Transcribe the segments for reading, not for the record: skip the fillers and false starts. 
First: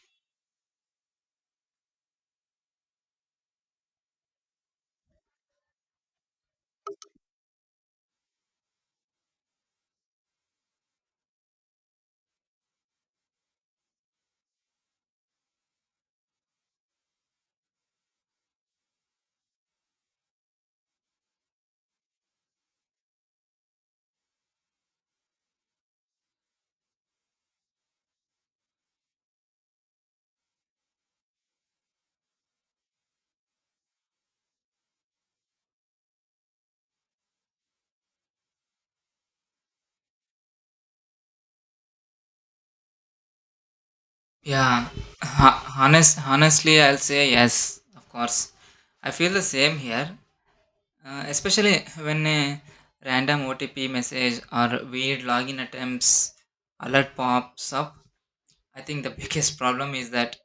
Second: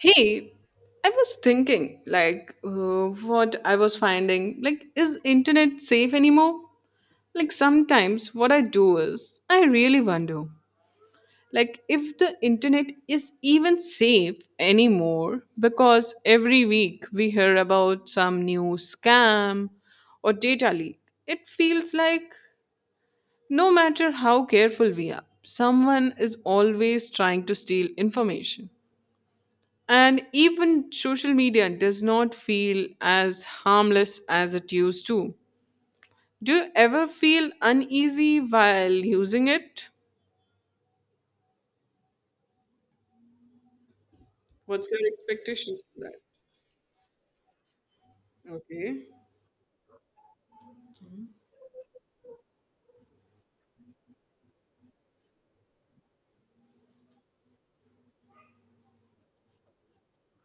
Hey, I was thinking, what I was finding, is internet safe anymore? Like, sometimes what I do is, I really wonder, like, if the internet is even safe anymore, because every week we hear about some new scam or data leak. It feels like no matter how careful we are, someone is always trying to steal information. And even social media does not feel as harmless as it used to. Do you ever feel uneasy while using it? What's Yeah, your expectations for honestly, I'll say yes, of that? course. Okay. I feel the same here. Especially when a random OTP message or weird login attempts alert pops up, I think the biggest problem is that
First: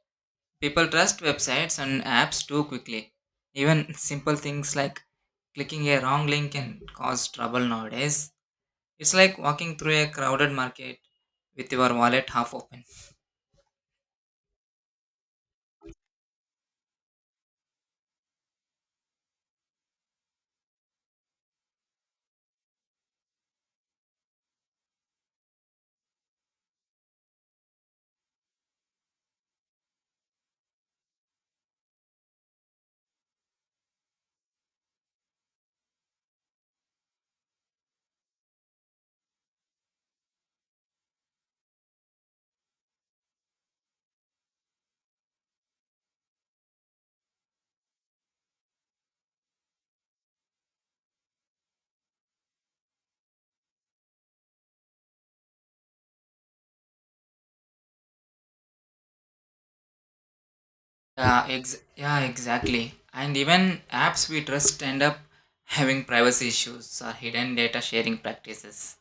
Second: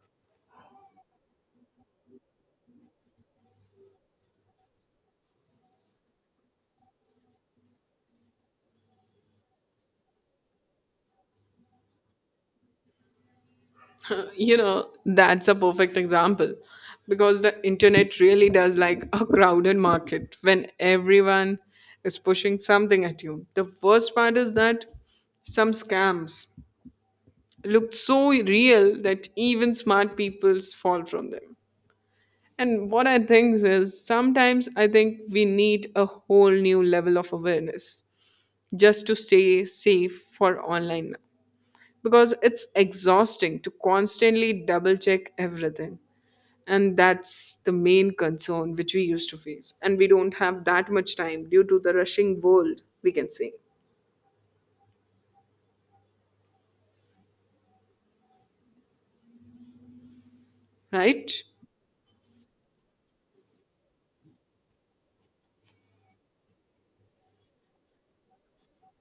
people trust websites and apps too quickly. Even simple things like clicking a wrong link can cause trouble nowadays. It's like walking through a crowded market with your wallet half open. That's a perfect example because the internet really does like a crowded market when everyone is pushing something at you. The worst part is that some scams look so real that even smart people fall from them. And what I think is sometimes I think we need a whole new level of awareness just to stay safe for online now. Because it's exhausting to constantly double check everything. And that's the main concern which we used to face. And we don't have that much time due to the rushing world, we can say. Right? Yeah, exactly. And even apps we trust end up having privacy issues or hidden data sharing practices.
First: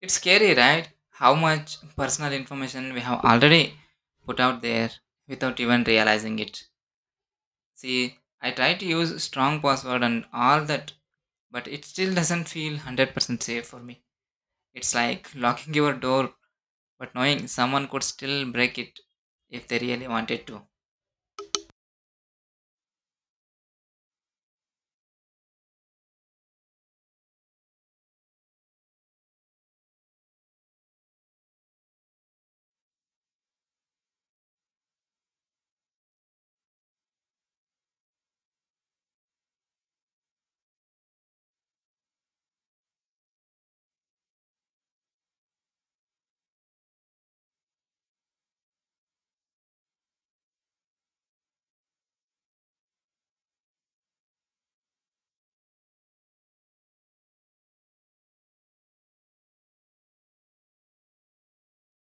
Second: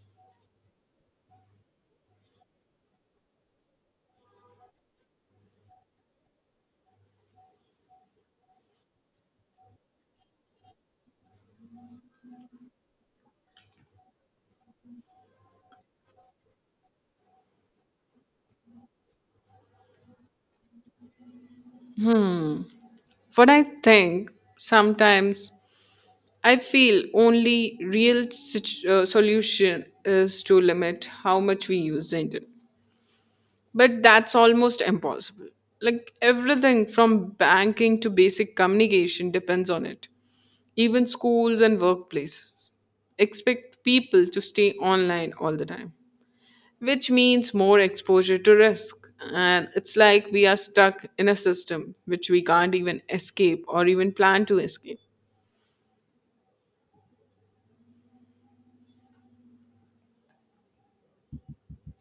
It's scary, right? How much personal information we have already put out there without even realizing it. See, I try to use strong password and all that, but it still doesn't feel 100% safe for me. It's like locking your door but knowing someone could still break it if they really wanted to. Hmm. What I think sometimes I feel only real solution is to limit how much we use the internet. But that's almost impossible. Like everything from banking to basic communication depends on it. Even schools and workplaces expect people to stay online all the time, which means more exposure to risk. And it's like we are stuck in a system which we can't even escape or even plan to escape,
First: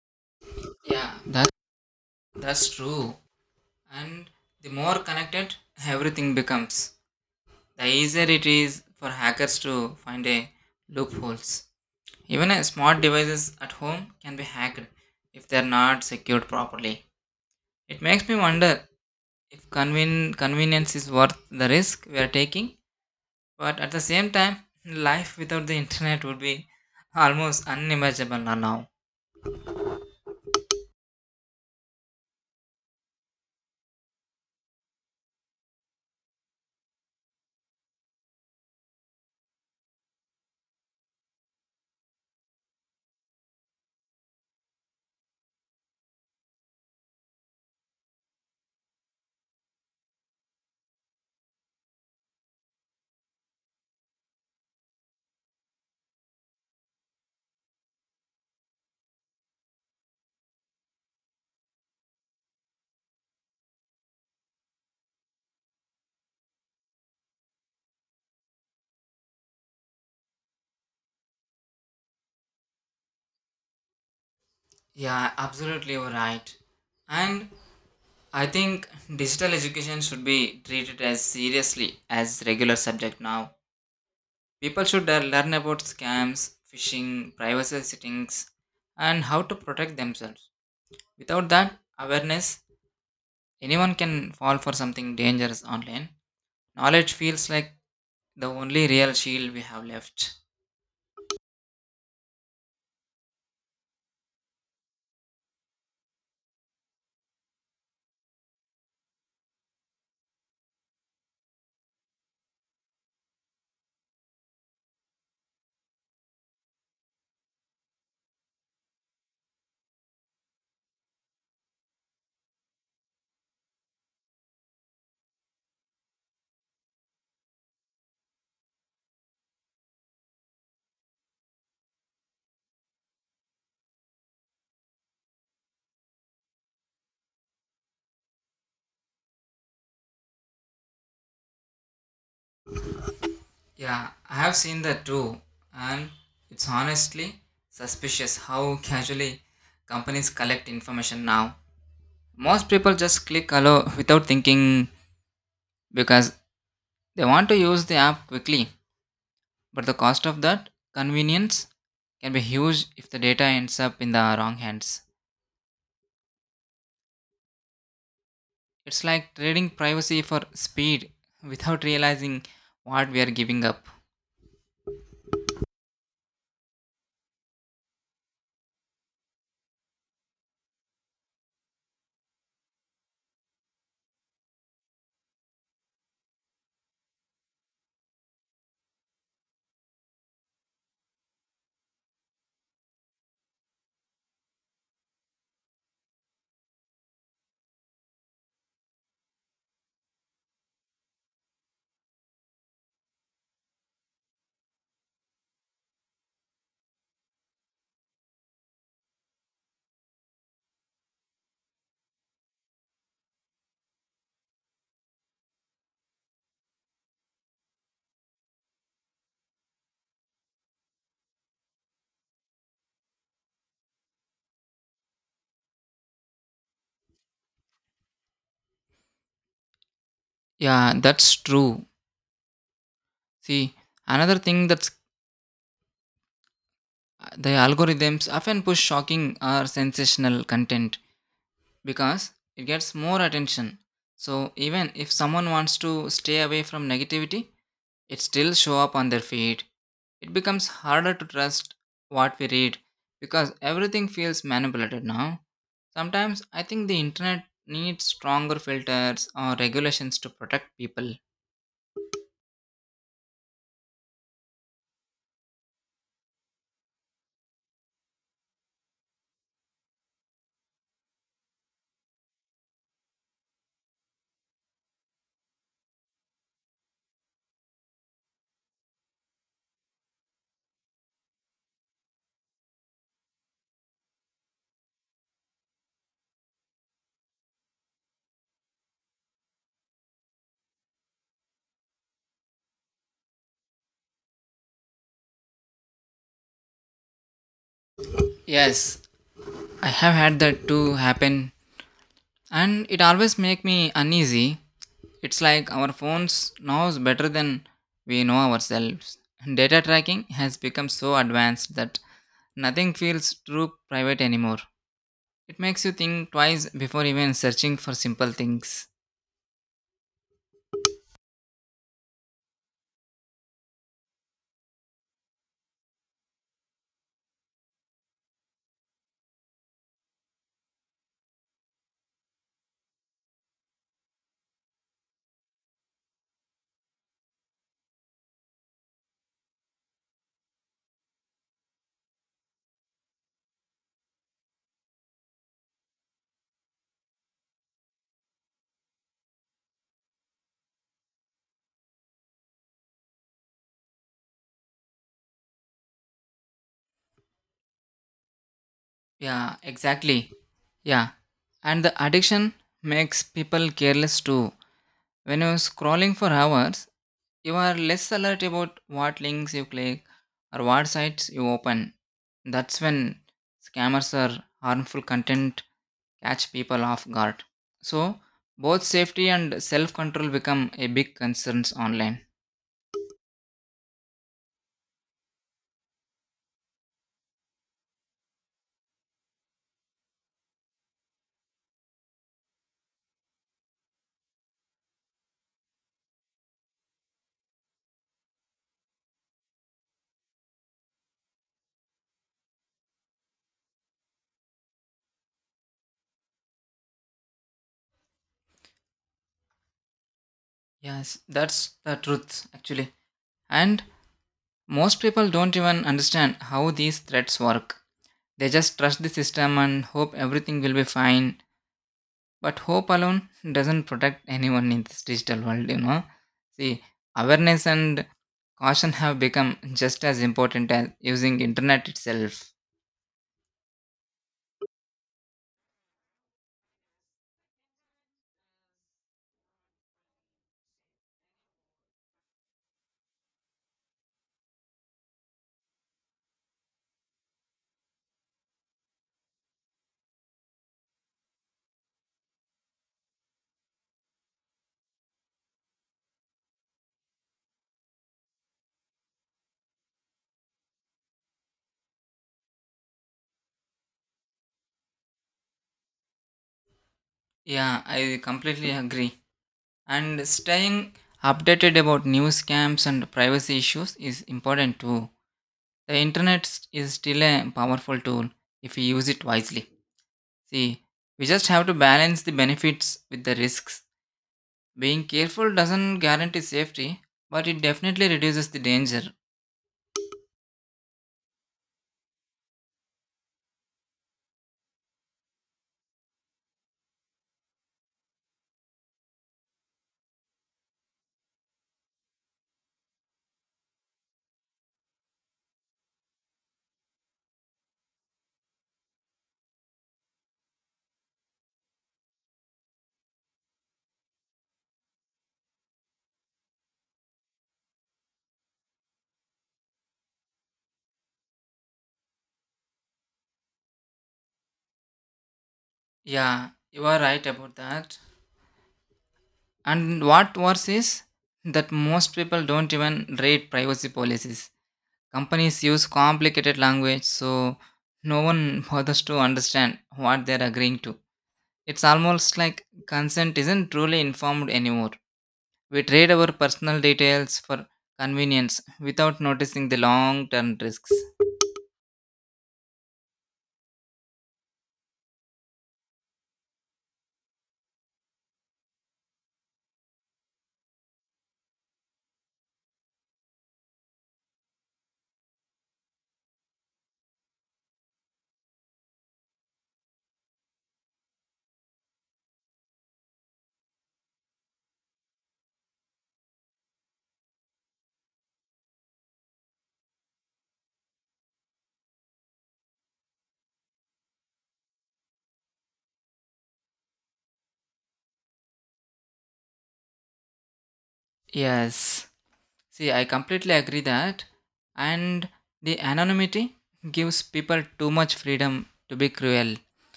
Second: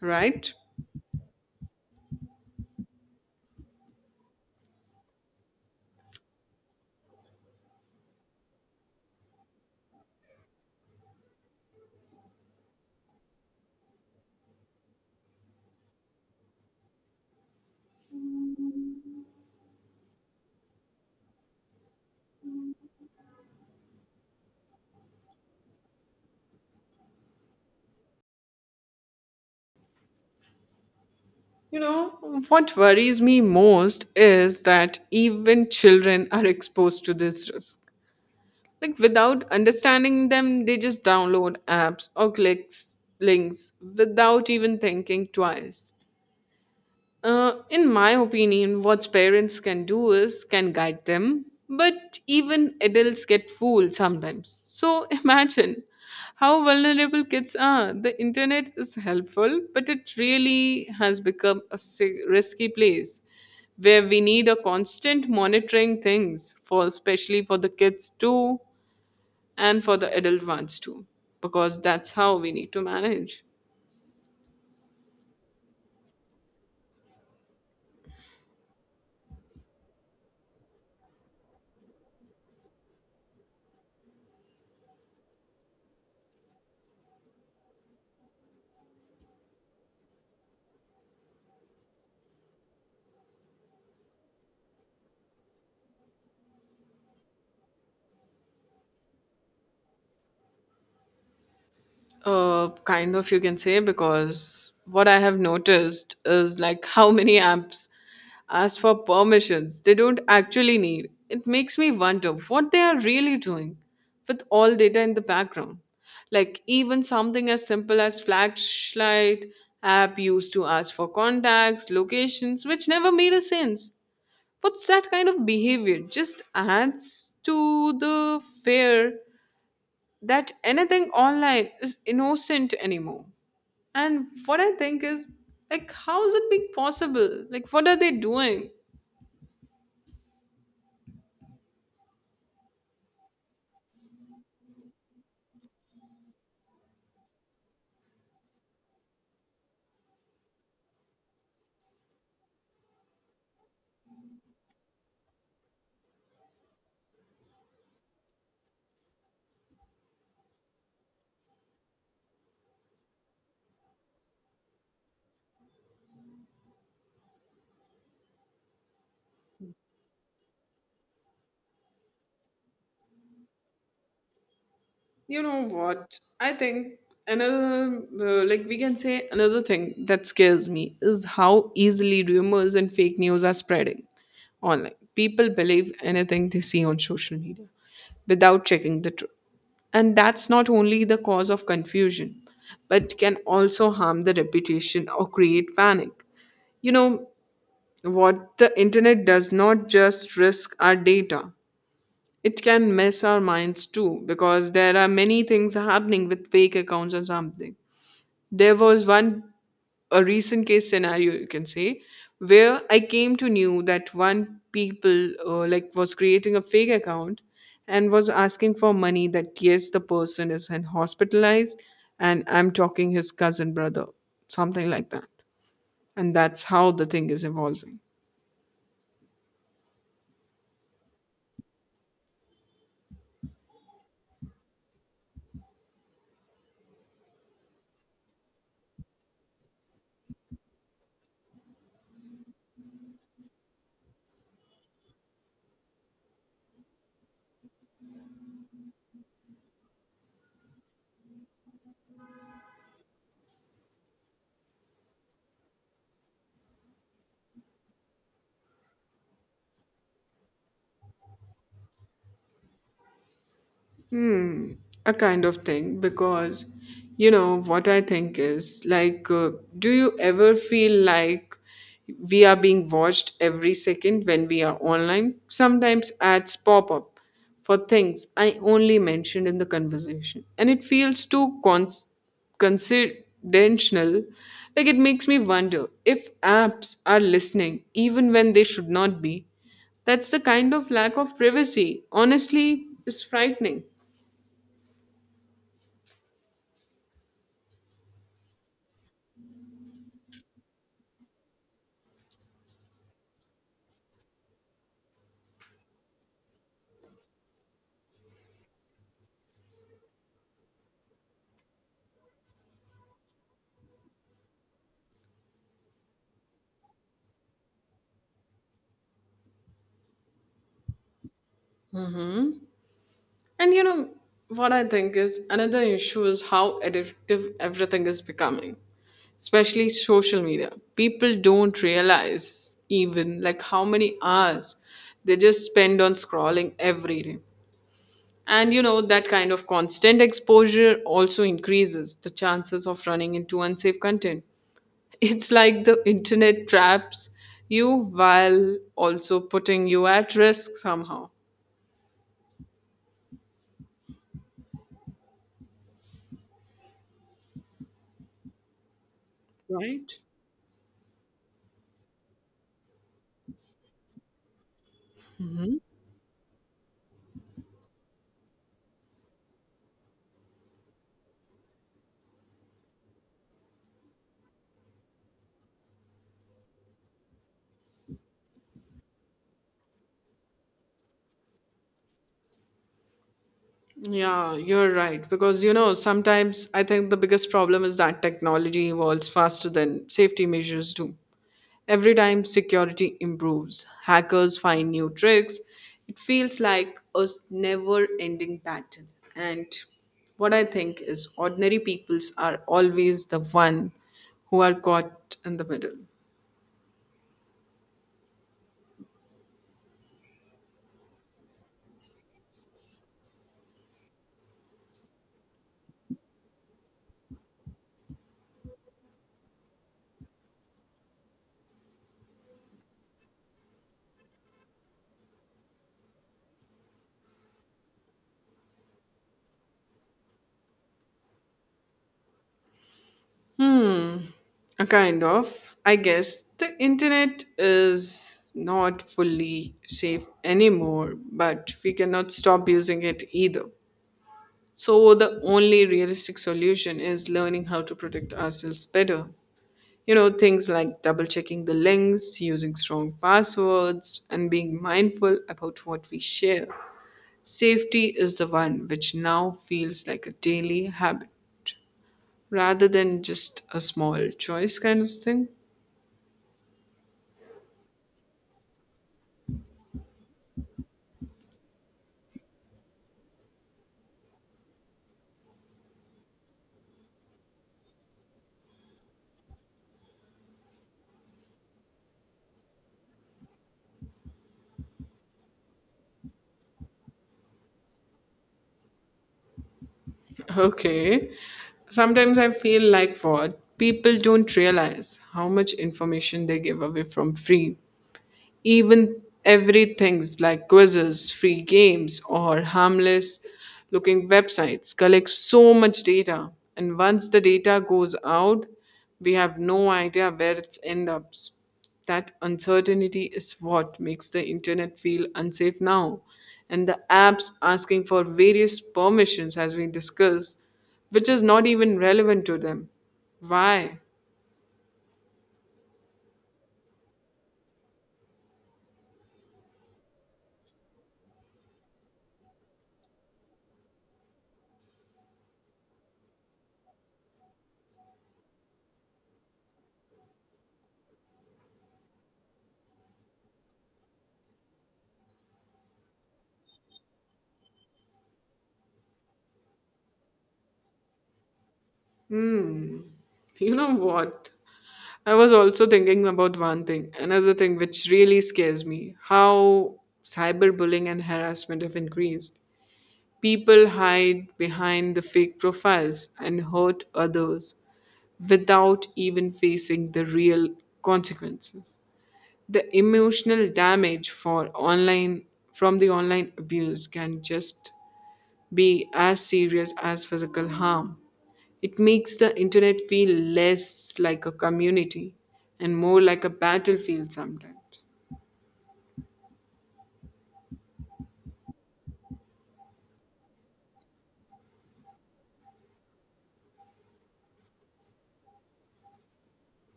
right? Yeah, that's true. And the more connected everything becomes, the easier it is for hackers to find a loopholes. Even smart devices at home can be hacked if they are not secured properly. It makes me wonder if convenience is worth the risk we are taking, but at the same time, life without the internet would be almost unimaginable now. You know, what worries me most is that even children are exposed to this risk. Like, without understanding them, they just download apps or clicks links without even thinking twice. In my opinion, what parents can do is can guide them, but even adults get fooled sometimes. So imagine how vulnerable kids are. The internet is helpful, but it really has become a si- risky place where we need a constant monitoring things for especially for the kids too and for the adult ones too because that's how we need to manage. Yeah, absolutely you're right. And I think digital education should be treated as seriously as regular subject now. People should learn about scams, phishing, privacy settings, and how to protect themselves. Without that awareness, anyone can fall for something dangerous online. Knowledge feels like the only real shield we have left. Kind of, you can say, because what I have noticed is like how many apps ask for permissions they don't actually need. It makes me wonder what they are really doing with all data in the background. Like, even something as simple as flashlight app used to ask for contacts, locations, which never made a sense. What's that kind of behavior? Just adds to the fear that anything online is innocent anymore. And what I think is, like, how is it being possible? Like, what are they doing? Yeah, I have seen that too, and it's honestly suspicious how casually companies collect information now. Most people just click allow without thinking because they want to use the app quickly, but the cost of that convenience can be huge if the data ends up in the wrong hands. It's like trading privacy for speed without realizing what we are giving up. You know what? I think like, we can say another thing that scares me is how easily rumors and fake news are spreading online. People believe anything they see on social media without checking the truth. And that's not only the cause of confusion, but can also harm the reputation or create panic. You know what the internet does not just risk our data. It can mess our minds too because there are many things happening with fake accounts or something. There was one a recent case scenario you can say where I came to knew that one people was creating a fake account and was asking for money that yes the person is in hospitalized and I'm talking his cousin brother something like that and that's how the thing is evolving. Yeah, that's true. See, another thing that's the algorithms often push shocking or sensational content because it gets more attention. So, even if someone wants to stay away from negativity, it still show up on their feed. It becomes harder to trust what we read because everything feels manipulated now. Sometimes I think the internet needs stronger filters or regulations to protect people. Hmm, a kind of thing because you know what I think is do you ever feel like we are being watched every second when we are online? Sometimes ads pop up for things I only mentioned in the conversation, and it feels too cons- coincidental. Like, it makes me wonder if apps are listening even when they should not be. That's the kind of lack of privacy, honestly, is frightening. Yes, I have had that too happen and it always make me uneasy. It's like our phones knows better than we know ourselves. Data tracking has become so advanced that nothing feels true private anymore. It makes you think twice before even searching for simple things. Hmm. And you know what I think is another issue is how addictive everything is becoming, especially social media. People don't realize even like how many hours they just spend on scrolling every day. And you know that kind of constant exposure also increases the chances of running into unsafe content. It's like the internet traps you while also putting you at risk somehow, Yeah, right? exactly. Yeah. And the addiction makes people careless too. When you're scrolling for hours, you are less alert about what links you click or what sites you open. That's when scammers or harmful content catch people off guard. So, both safety and self control become a big concerns online. Yeah, you're right. Because, you know, sometimes I think the biggest problem is that technology evolves faster than safety measures do. Every time security improves, hackers find new tricks. It feels like a never ending pattern. And what I think is ordinary peoples are always the one who are caught in the middle. Yes, that's the truth actually. And most people don't even understand how these threats work. They just trust the system and hope everything will be fine. But hope alone doesn't protect anyone in this digital world, you know. See, awareness and caution have become just as important as using internet itself. Hmm, a kind of. I guess the internet is not fully safe anymore, but we cannot stop using it either. So, the only realistic solution is learning how to protect ourselves better. You know, things like double checking the links, using strong passwords, and being mindful about what we share. Safety is the one which now feels like a daily habit rather than just a small choice kind of thing. Yeah, I completely agree. And staying updated about news scams and privacy issues is important too. The internet is still a powerful tool if you use it wisely. See, we just have to balance the benefits with the risks. Being careful doesn't guarantee safety, but it definitely reduces the danger. Okay. Sometimes I feel like what people don't realize how much information they give away from free. Even everything's like quizzes, free games, or harmless looking websites collect so much data. And once the data goes out, we have no idea where it ends up. That uncertainty is what makes the internet feel unsafe now. And the apps asking for various permissions, as we discussed, which is not even relevant to them. Why? Yeah, you are right about that. And what worse is that most people don't even read privacy policies. Companies use complicated language, so no one bothers to understand what they're agreeing to. It's almost like consent isn't truly informed anymore. We trade our personal details for convenience without noticing the long term risks. Hmm. You know what? I was also thinking about one thing, another thing which really scares me how cyberbullying and harassment have increased. People hide behind the fake profiles and hurt others without even facing the real consequences. The emotional damage for online from the online abuse can just be as serious as physical harm. It makes the internet feel less like a community and more like a battlefield sometimes. Yes. See, I completely agree that. And the anonymity gives people too much freedom to be cruel.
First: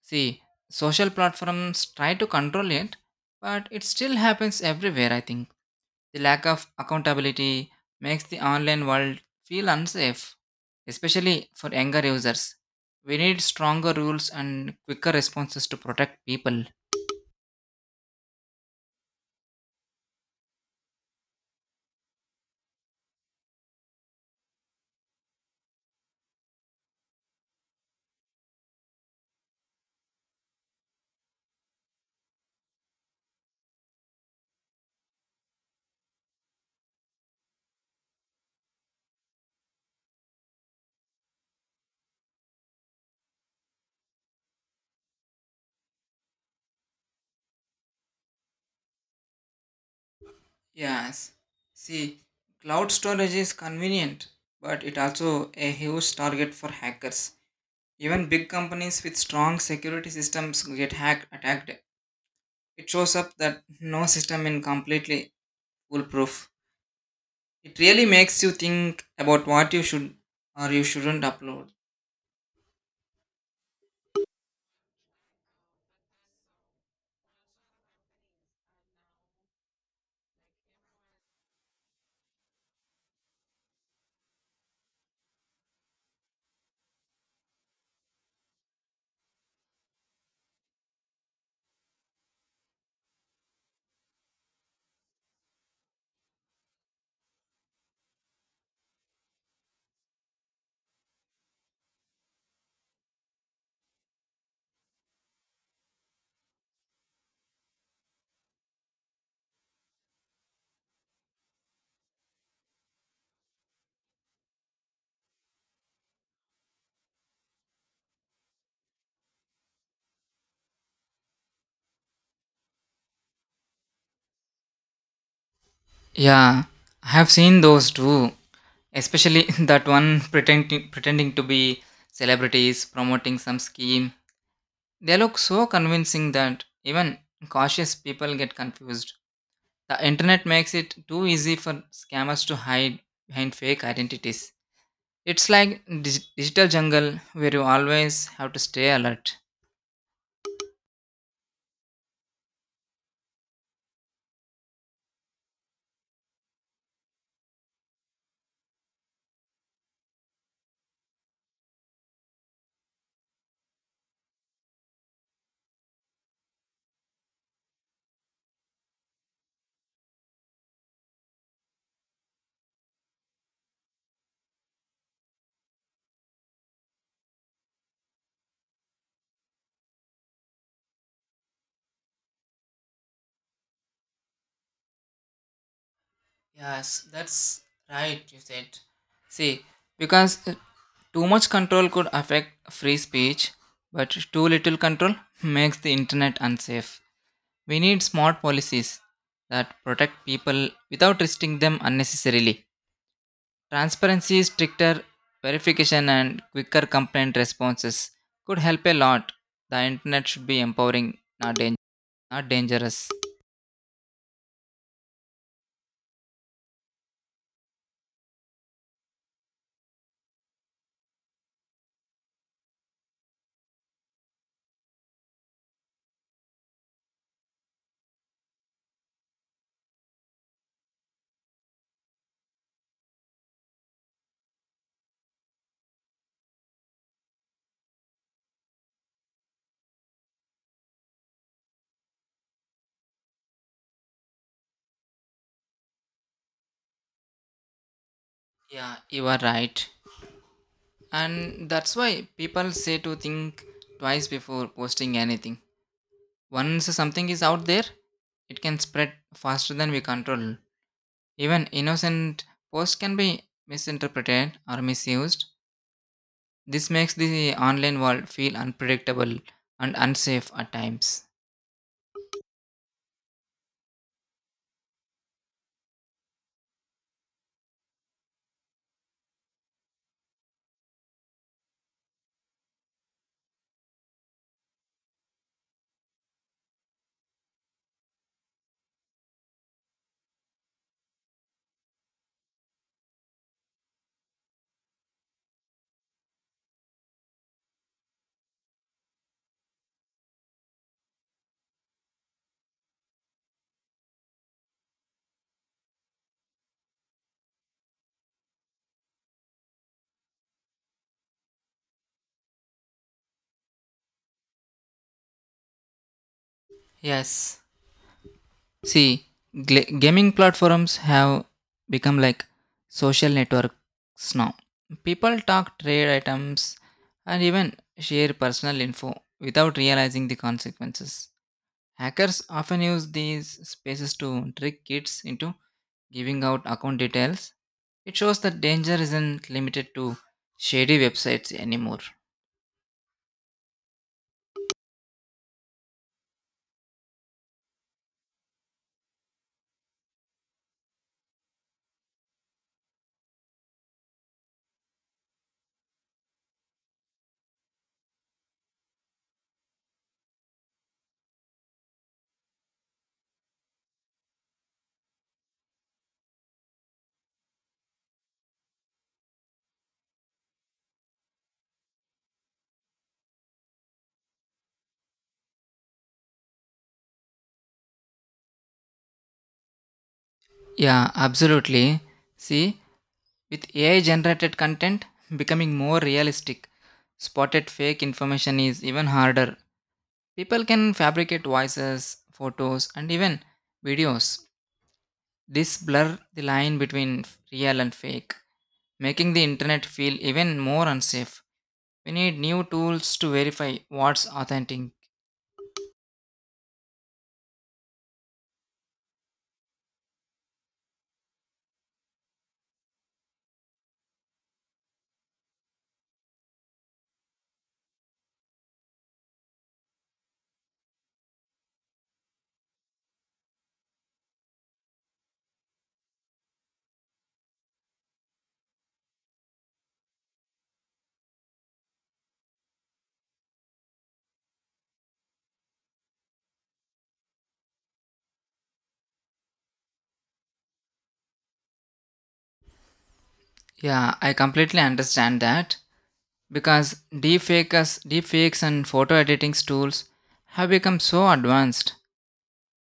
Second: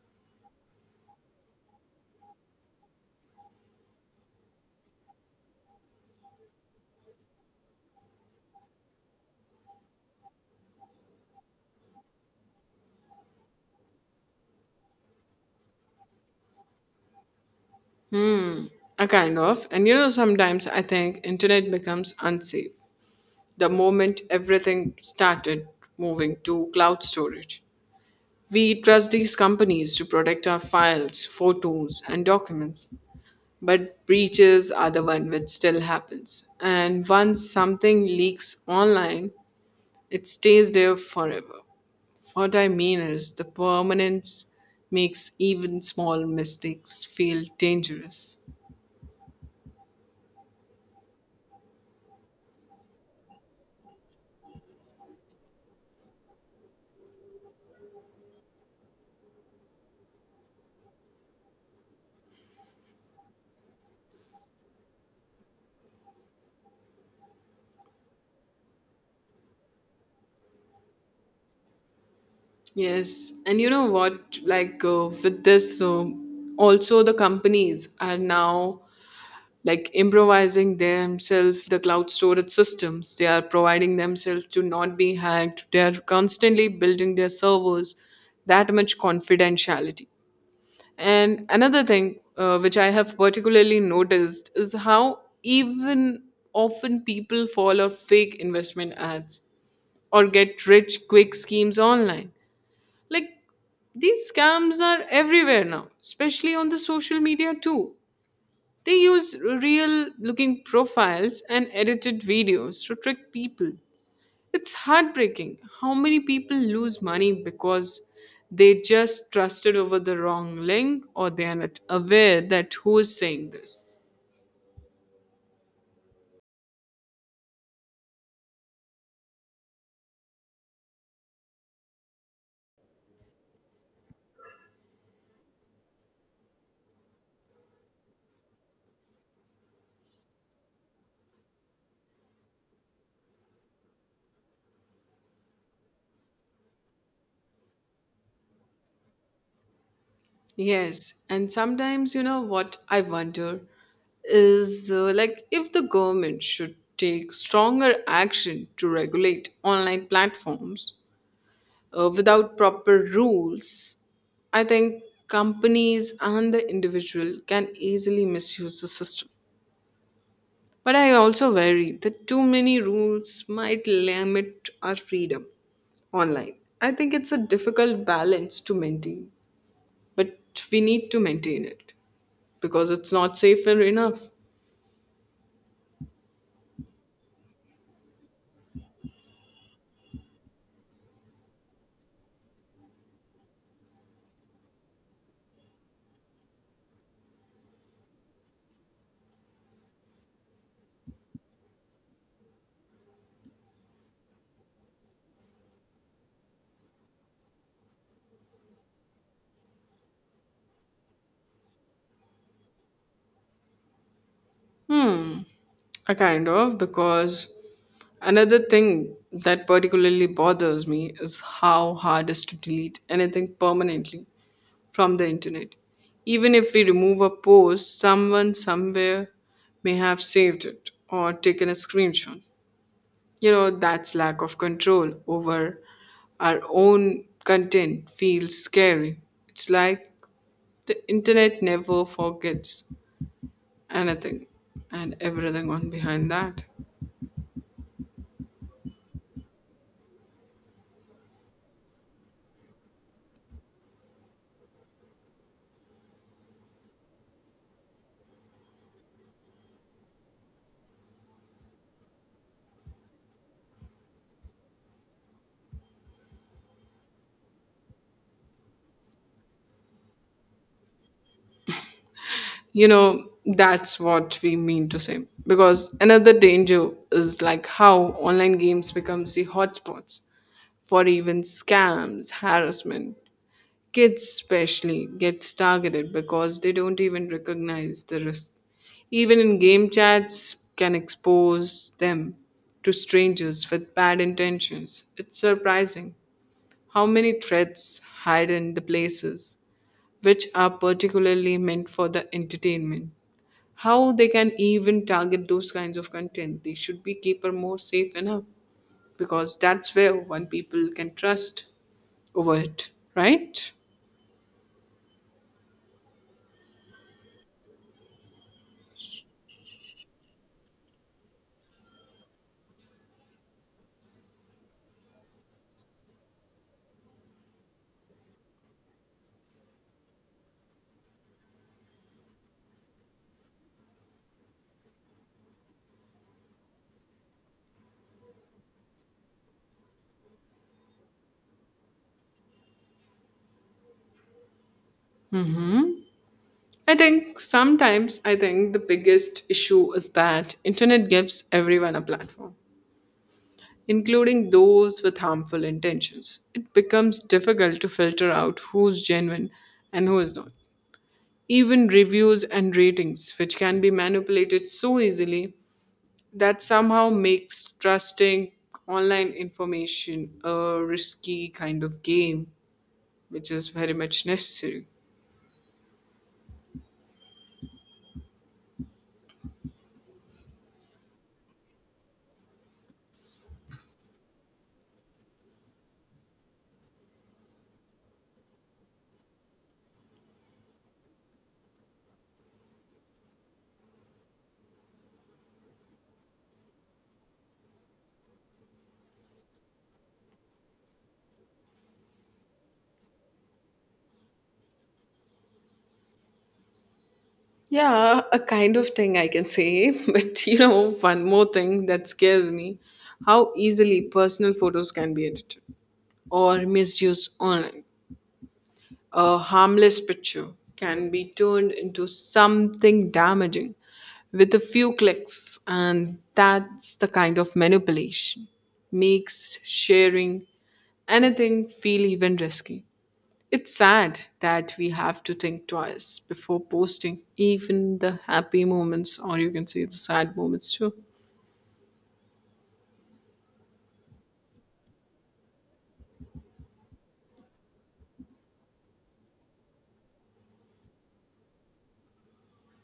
See, social platforms try to control it, but it still happens everywhere, I think. The lack of accountability makes the online world feel unsafe, especially for younger users. We need stronger rules and quicker responses to protect people. Hmm, a kind of. And you know, sometimes I think internet becomes unsafe the moment everything started moving to cloud storage. We trust these companies to protect our files, photos, and documents. But breaches are the one which still happens. And once something leaks online, it stays there forever. What I mean is, the permanence makes even small mistakes feel dangerous. Yes. See, cloud storage is convenient, but it also a huge target for hackers. Even big companies with strong security systems get hacked attacked. It shows up that no system is completely foolproof. It really makes you think about what you should or you shouldn't upload. Yes, and you know what? With this, so also the companies are now like improvising themselves the cloud storage systems. They are providing themselves to not be hacked. They are constantly building their servers. That much confidentiality. And another thing, which I have particularly noticed is how even often people follow fake investment ads or get rich quick schemes online. Like these scams are everywhere now, especially on the social media too. They use real looking profiles and edited videos to trick people. It's heartbreaking how many people lose money because they just trusted over the wrong link or they are not aware that who is saying this. Yeah, I have seen those too. Especially that one pretending to be celebrities promoting some scheme. They look so convincing that even cautious people get confused. The internet makes it too easy for scammers to hide behind fake identities. It's like digital jungle where you always have to stay alert. Yes, and sometimes you know what I wonder is if the government should take stronger action to regulate online platforms without proper rules, I think companies and the individual can easily misuse the system. But I also worry that too many rules might limit our freedom online. I think it's a difficult balance to maintain, but we need to maintain it because it's not safer enough. Yes, that's right, you said. See, because too much control could affect free speech, but too little control makes the internet unsafe. We need smart policies that protect people without restricting them unnecessarily. Transparency, stricter verification, and quicker complaint responses could help a lot. The internet should be empowering, not dangerous. Hmm, a kind of because another thing that particularly bothers me is how hard it is to delete anything permanently from the internet. Even if we remove a post, someone somewhere may have saved it or taken a screenshot. You know, that's lack of control over our own content feels scary. It's like the internet never forgets anything and everything on behind that. Yeah, you are right. And that's why people say to think twice before posting anything. Once something is out there, it can spread faster than we control. Even innocent posts can be misinterpreted or misused. This makes the online world feel unpredictable and unsafe at times. You know, that's what we mean to say. Because another danger is like how online games becomes the hotspots for even scams, harassment. Kids especially gets targeted because they don't even recognize the risk. Even in game chats can expose them to strangers with bad intentions. It's surprising how many threats hide in the places which are particularly meant for the entertainment, how they can even target those kinds of content they should be keeper more safe enough because that's where one people can trust over it, right? Yes. See, gaming platforms have become like social networks now. People talk trade items and even share personal info without realizing the consequences. Hackers often use these spaces to trick kids into giving out account details. It shows that danger isn't limited to shady websites anymore. Mm-hmm. I think sometimes I think the biggest issue is that internet gives everyone a platform including those with harmful intentions. It becomes difficult to filter out who's genuine and who is not, even reviews and ratings, which can be manipulated so easily that somehow makes trusting online information a risky kind of game, which is very much necessary. Yeah, absolutely. See, with AI generated content becoming more realistic, spotted fake information is even harder. People can fabricate voices, photos, and even videos. This blur the line between real and fake, making the internet feel even more unsafe. We need new tools to verify what's authentic. Yeah, a kind of thing I can say. One more thing that scares me: how easily personal photos can be edited or misused online. A harmless picture can be turned into something damaging with a few clicks, and that's the kind of manipulation. Makes sharing anything feel even risky. It's sad that we have to think twice before posting even the happy moments, or you can say the sad moments too. Yeah, I completely understand that because deepfakes and photo editing tools have become so advanced.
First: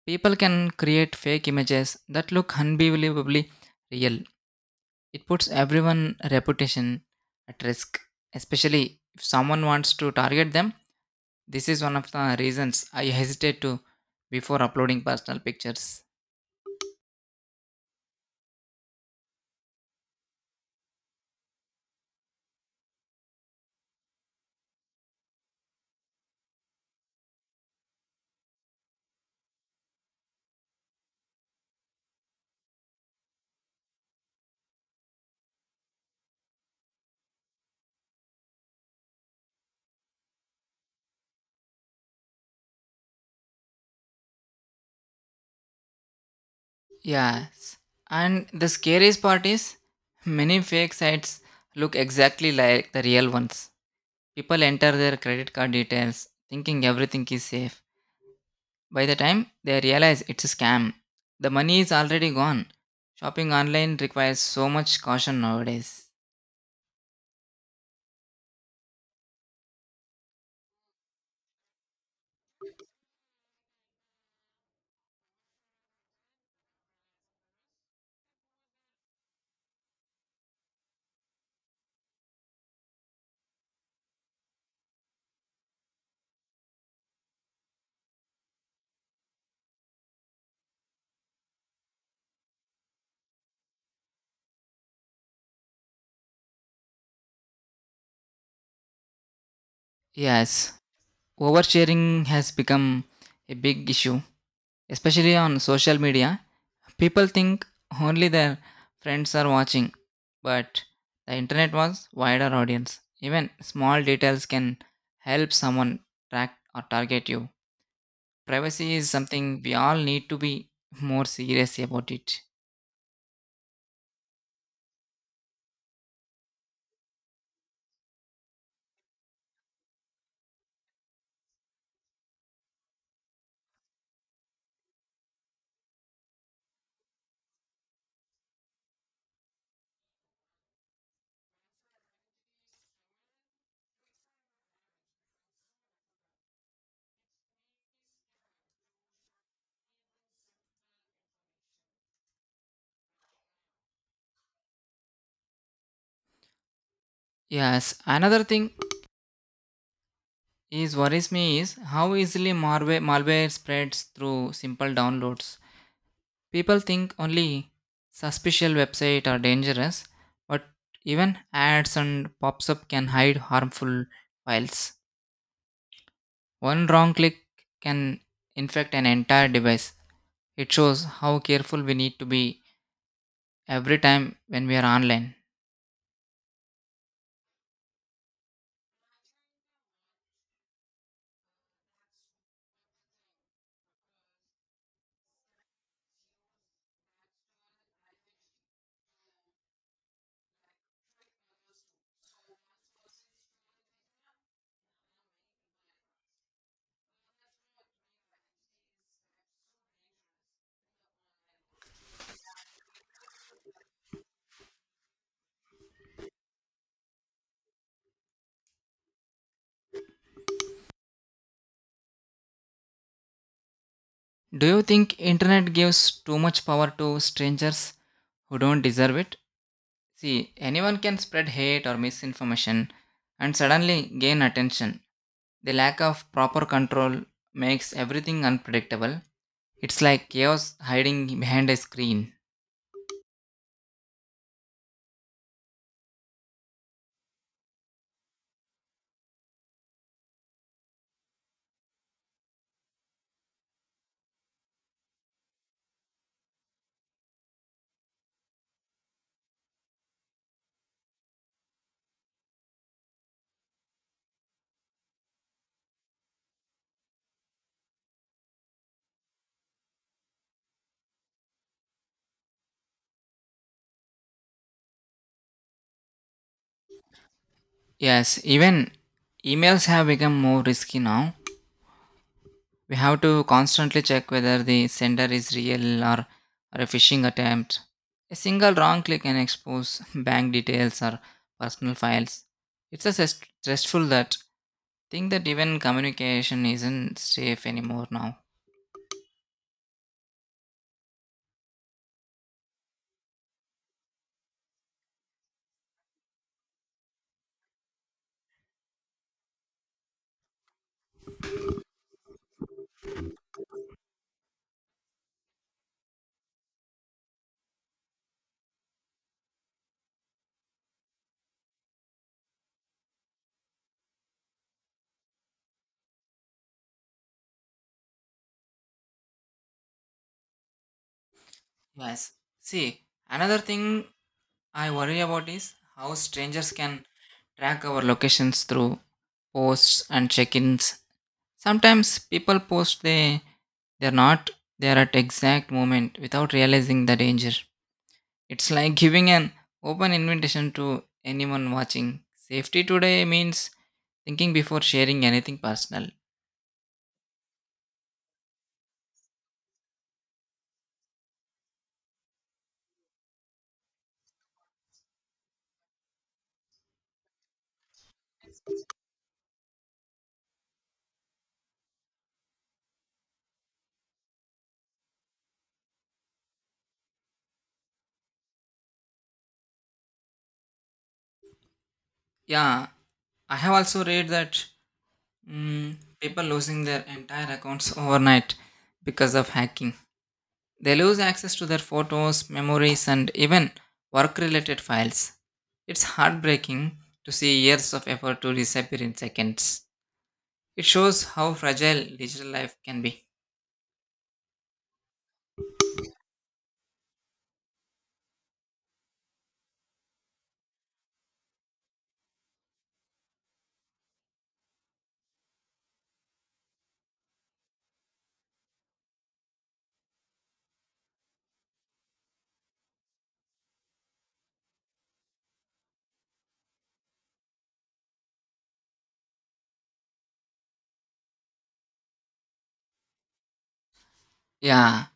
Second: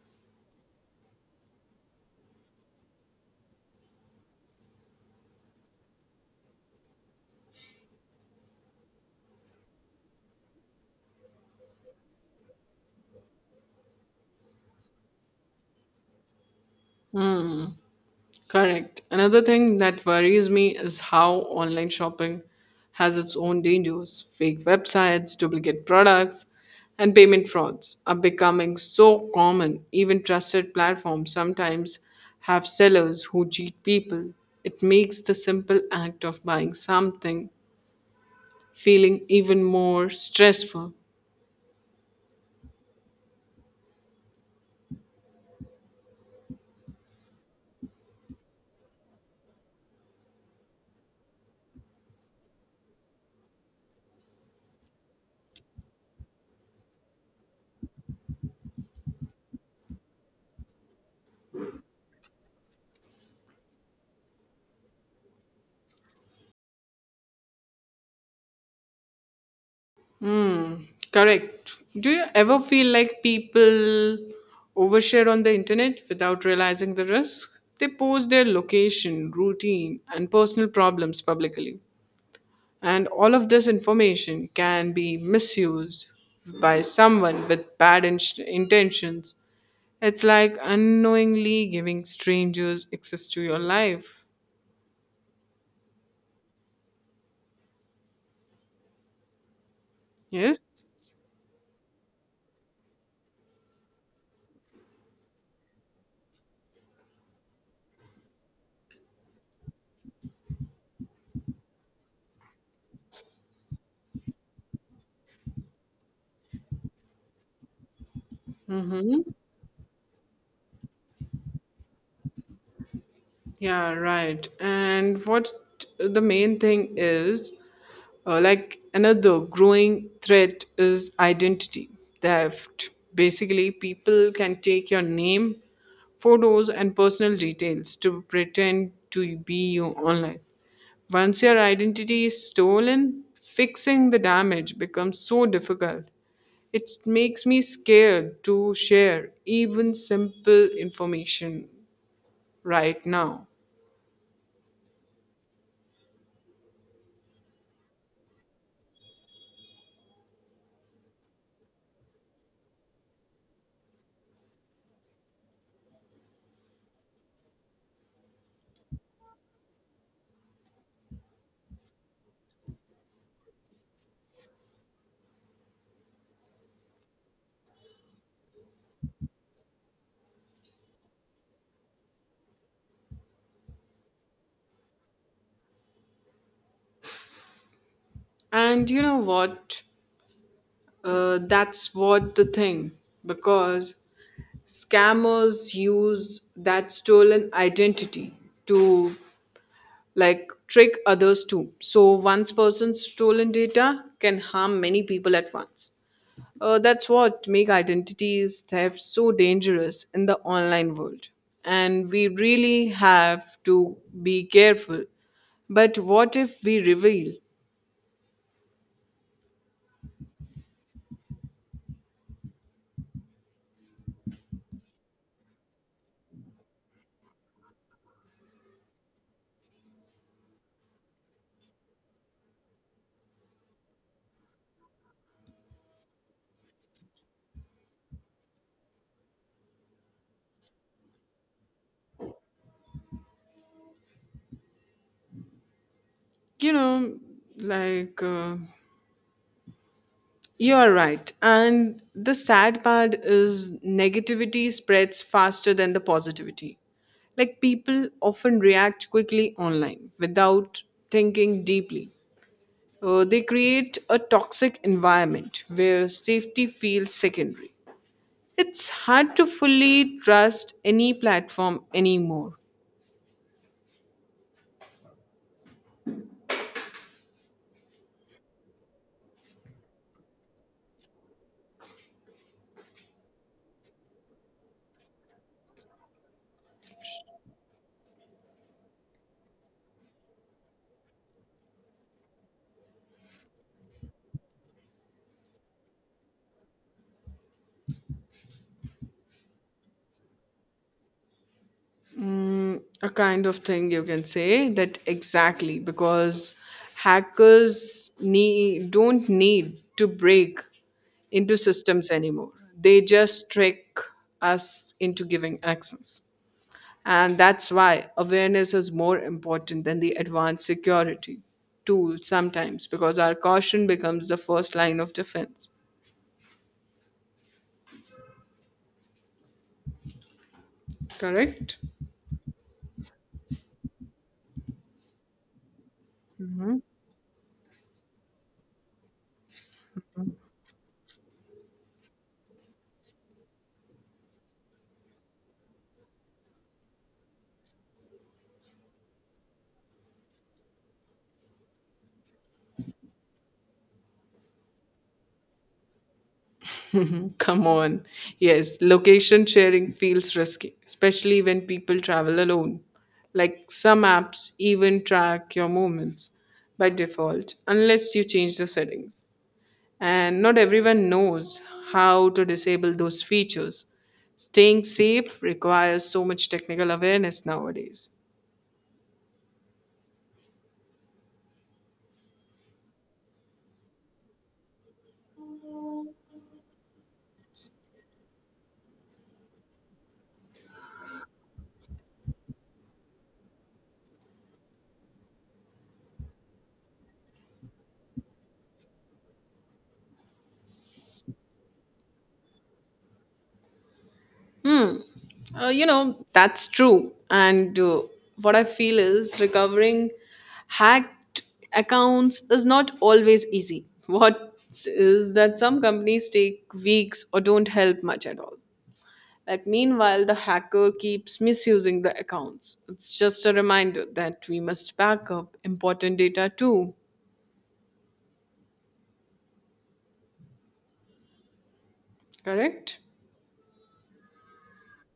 People can create fake images that look unbelievably real. It puts everyone's reputation at risk, especially if someone wants to target them. This is one of the reasons I hesitate to before uploading personal pictures. Correct. Another thing that worries me is how online shopping has its own dangers. Fake websites, duplicate products, and payment frauds are becoming so common. Even trusted platforms sometimes have sellers who cheat people. It makes the simple act of buying something feeling even more stressful. Yes. And the scariest part is many fake sites look exactly like the real ones. People enter their credit card details thinking everything is safe. By the time they realize it's a scam, the money is already gone. Shopping online requires so much caution nowadays. Correct. Do you ever feel like people overshare on the internet without realizing the risk? They post their location, routine, and personal problems publicly. And all of this information can be misused by someone with bad intentions. It's like unknowingly giving strangers access to your life. Yes? Yes, oversharing has become a big issue, especially on social media. People think only their friends are watching, but the internet was wider audience. Even small details can help someone track or target you. Privacy is Mm-hmm. something we all need to be more serious about it. Yeah, right. And what the main thing is. Like, another growing threat is identity theft. Basically, people can take your name, photos, and personal details to pretend to be you online. Once your identity is stolen, fixing the damage becomes so difficult. It makes me scared to share even simple information right now. Yes, another thing is worries me is how easily malware spreads through simple downloads. People think only suspicious website are dangerous, but even ads and pops-up can hide harmful files. One wrong click can infect an entire device. It shows how careful we need to be every time when we are online. And you know what? That's what the thing, because scammers use that stolen identity to, like, trick others too. So once person's stolen data can harm many people at once. That's what make identities theft so dangerous in the online world. And we really have to be careful. But what if we reveal? Do you think internet gives too much power to strangers who don't deserve it? See, anyone can spread hate or misinformation and suddenly gain attention. The lack of proper control makes everything unpredictable. It's like chaos hiding behind a screen. You know, like uh, You are right. And the sad part is negativity spreads faster than the positivity. Like, people often react quickly online without thinking deeply. They create a toxic environment where safety feels secondary. It's hard to fully trust any platform anymore. Yes, even emails have become more risky now. We have to constantly check whether the sender is real or a phishing attempt. A single wrong click can expose bank details or personal files. It's a stressful that think that even communication isn't safe anymore now. A kind of thing you can say that, exactly, because hackers don't need to break into systems anymore. They just trick us into giving access. And that's why awareness is more important than the advanced security tool sometimes, because our caution becomes the first line of defense. Correct? Yes. See, another thing I worry about is how strangers can track our locations through posts and check-ins. Sometimes people post they're not there at exact moment without realizing the danger. It's like giving an open invitation to anyone watching. Safety today means thinking before sharing anything personal. Come on. Yes, location sharing feels risky, especially when people travel alone. Like, some apps even track your movements by default, unless you change the settings. And not everyone knows how to disable those features. Staying safe requires so much technical awareness nowadays. Yeah, I have also read that people losing their entire accounts overnight because of hacking. They lose access to their photos, memories, and even work related files. It's heartbreaking to see years of effort to disappear in seconds. It shows how fragile digital life can be. Hmm. You know, that's true. And what I feel is recovering hacked accounts is not always easy. What is that, some companies take weeks or don't help much at all. Like, meanwhile, the hacker keeps misusing the accounts. It's just a reminder that we must back up important data too, correct? Yeah,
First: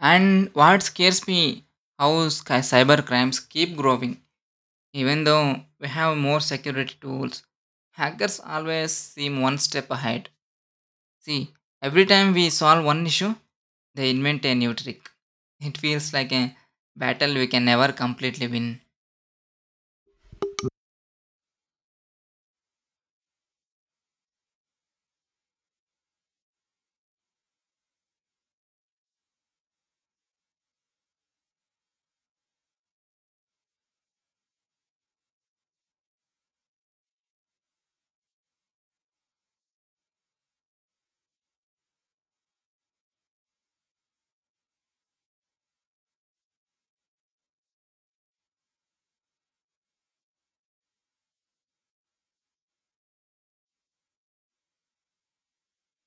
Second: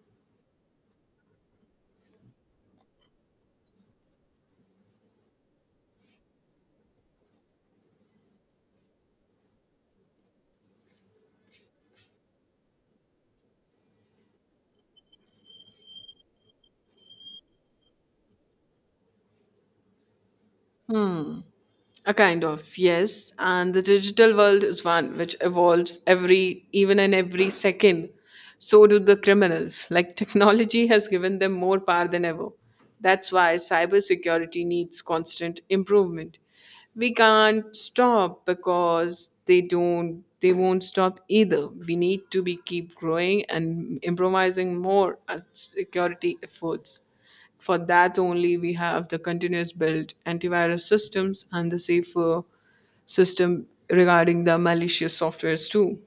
and what scares me how cyber crimes keep growing, even though we have more security tools. Hackers always seem one step ahead. See, every time we solve one issue, they invent a new trick. It feels like a battle we can never completely win. Hmm. A kind of, yes. And the digital world is one which evolves every, even in every second. So do the criminals. Like, technology has given them more power than ever. That's why cybersecurity needs constant improvement. We can't stop because they won't stop either. We need to be keep growing and improvising more at security efforts. For that only, we have the continuous build antivirus systems and the safer system regarding the malicious softwares too.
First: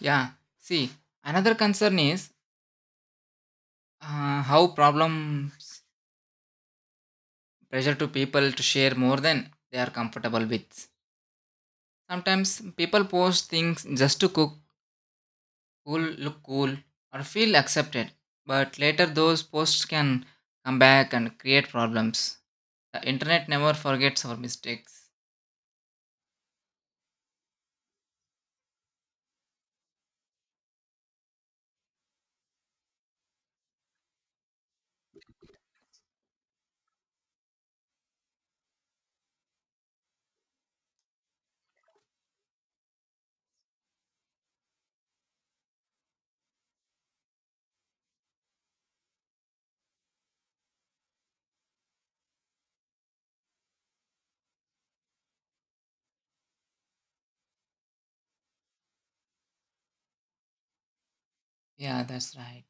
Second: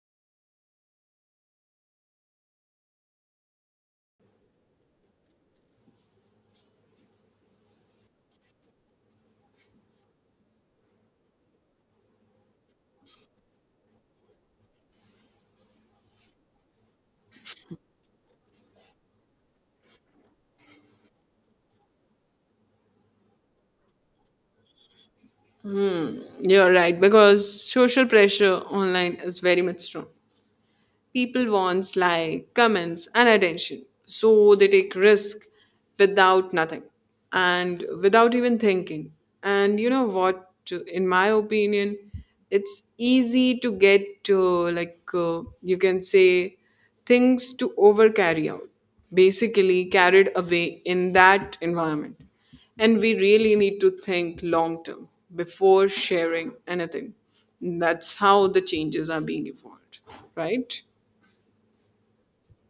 Yeah, see, another concern is how problems pressure to people to share more than they are comfortable with. Sometimes people post things just to cool, look cool, or feel accepted, but later those posts can come back and create problems. The internet never forgets our mistakes. You're right, because social pressure online is very much strong. People wants like comments and attention, so they take risk without nothing and without even thinking. And you know what? In my opinion, it's easy to get to, you can say, things to over carry out, basically carried away in that environment. And we really need to think long term before sharing anything. That's how the changes are being evolved, right? Yeah, that's right.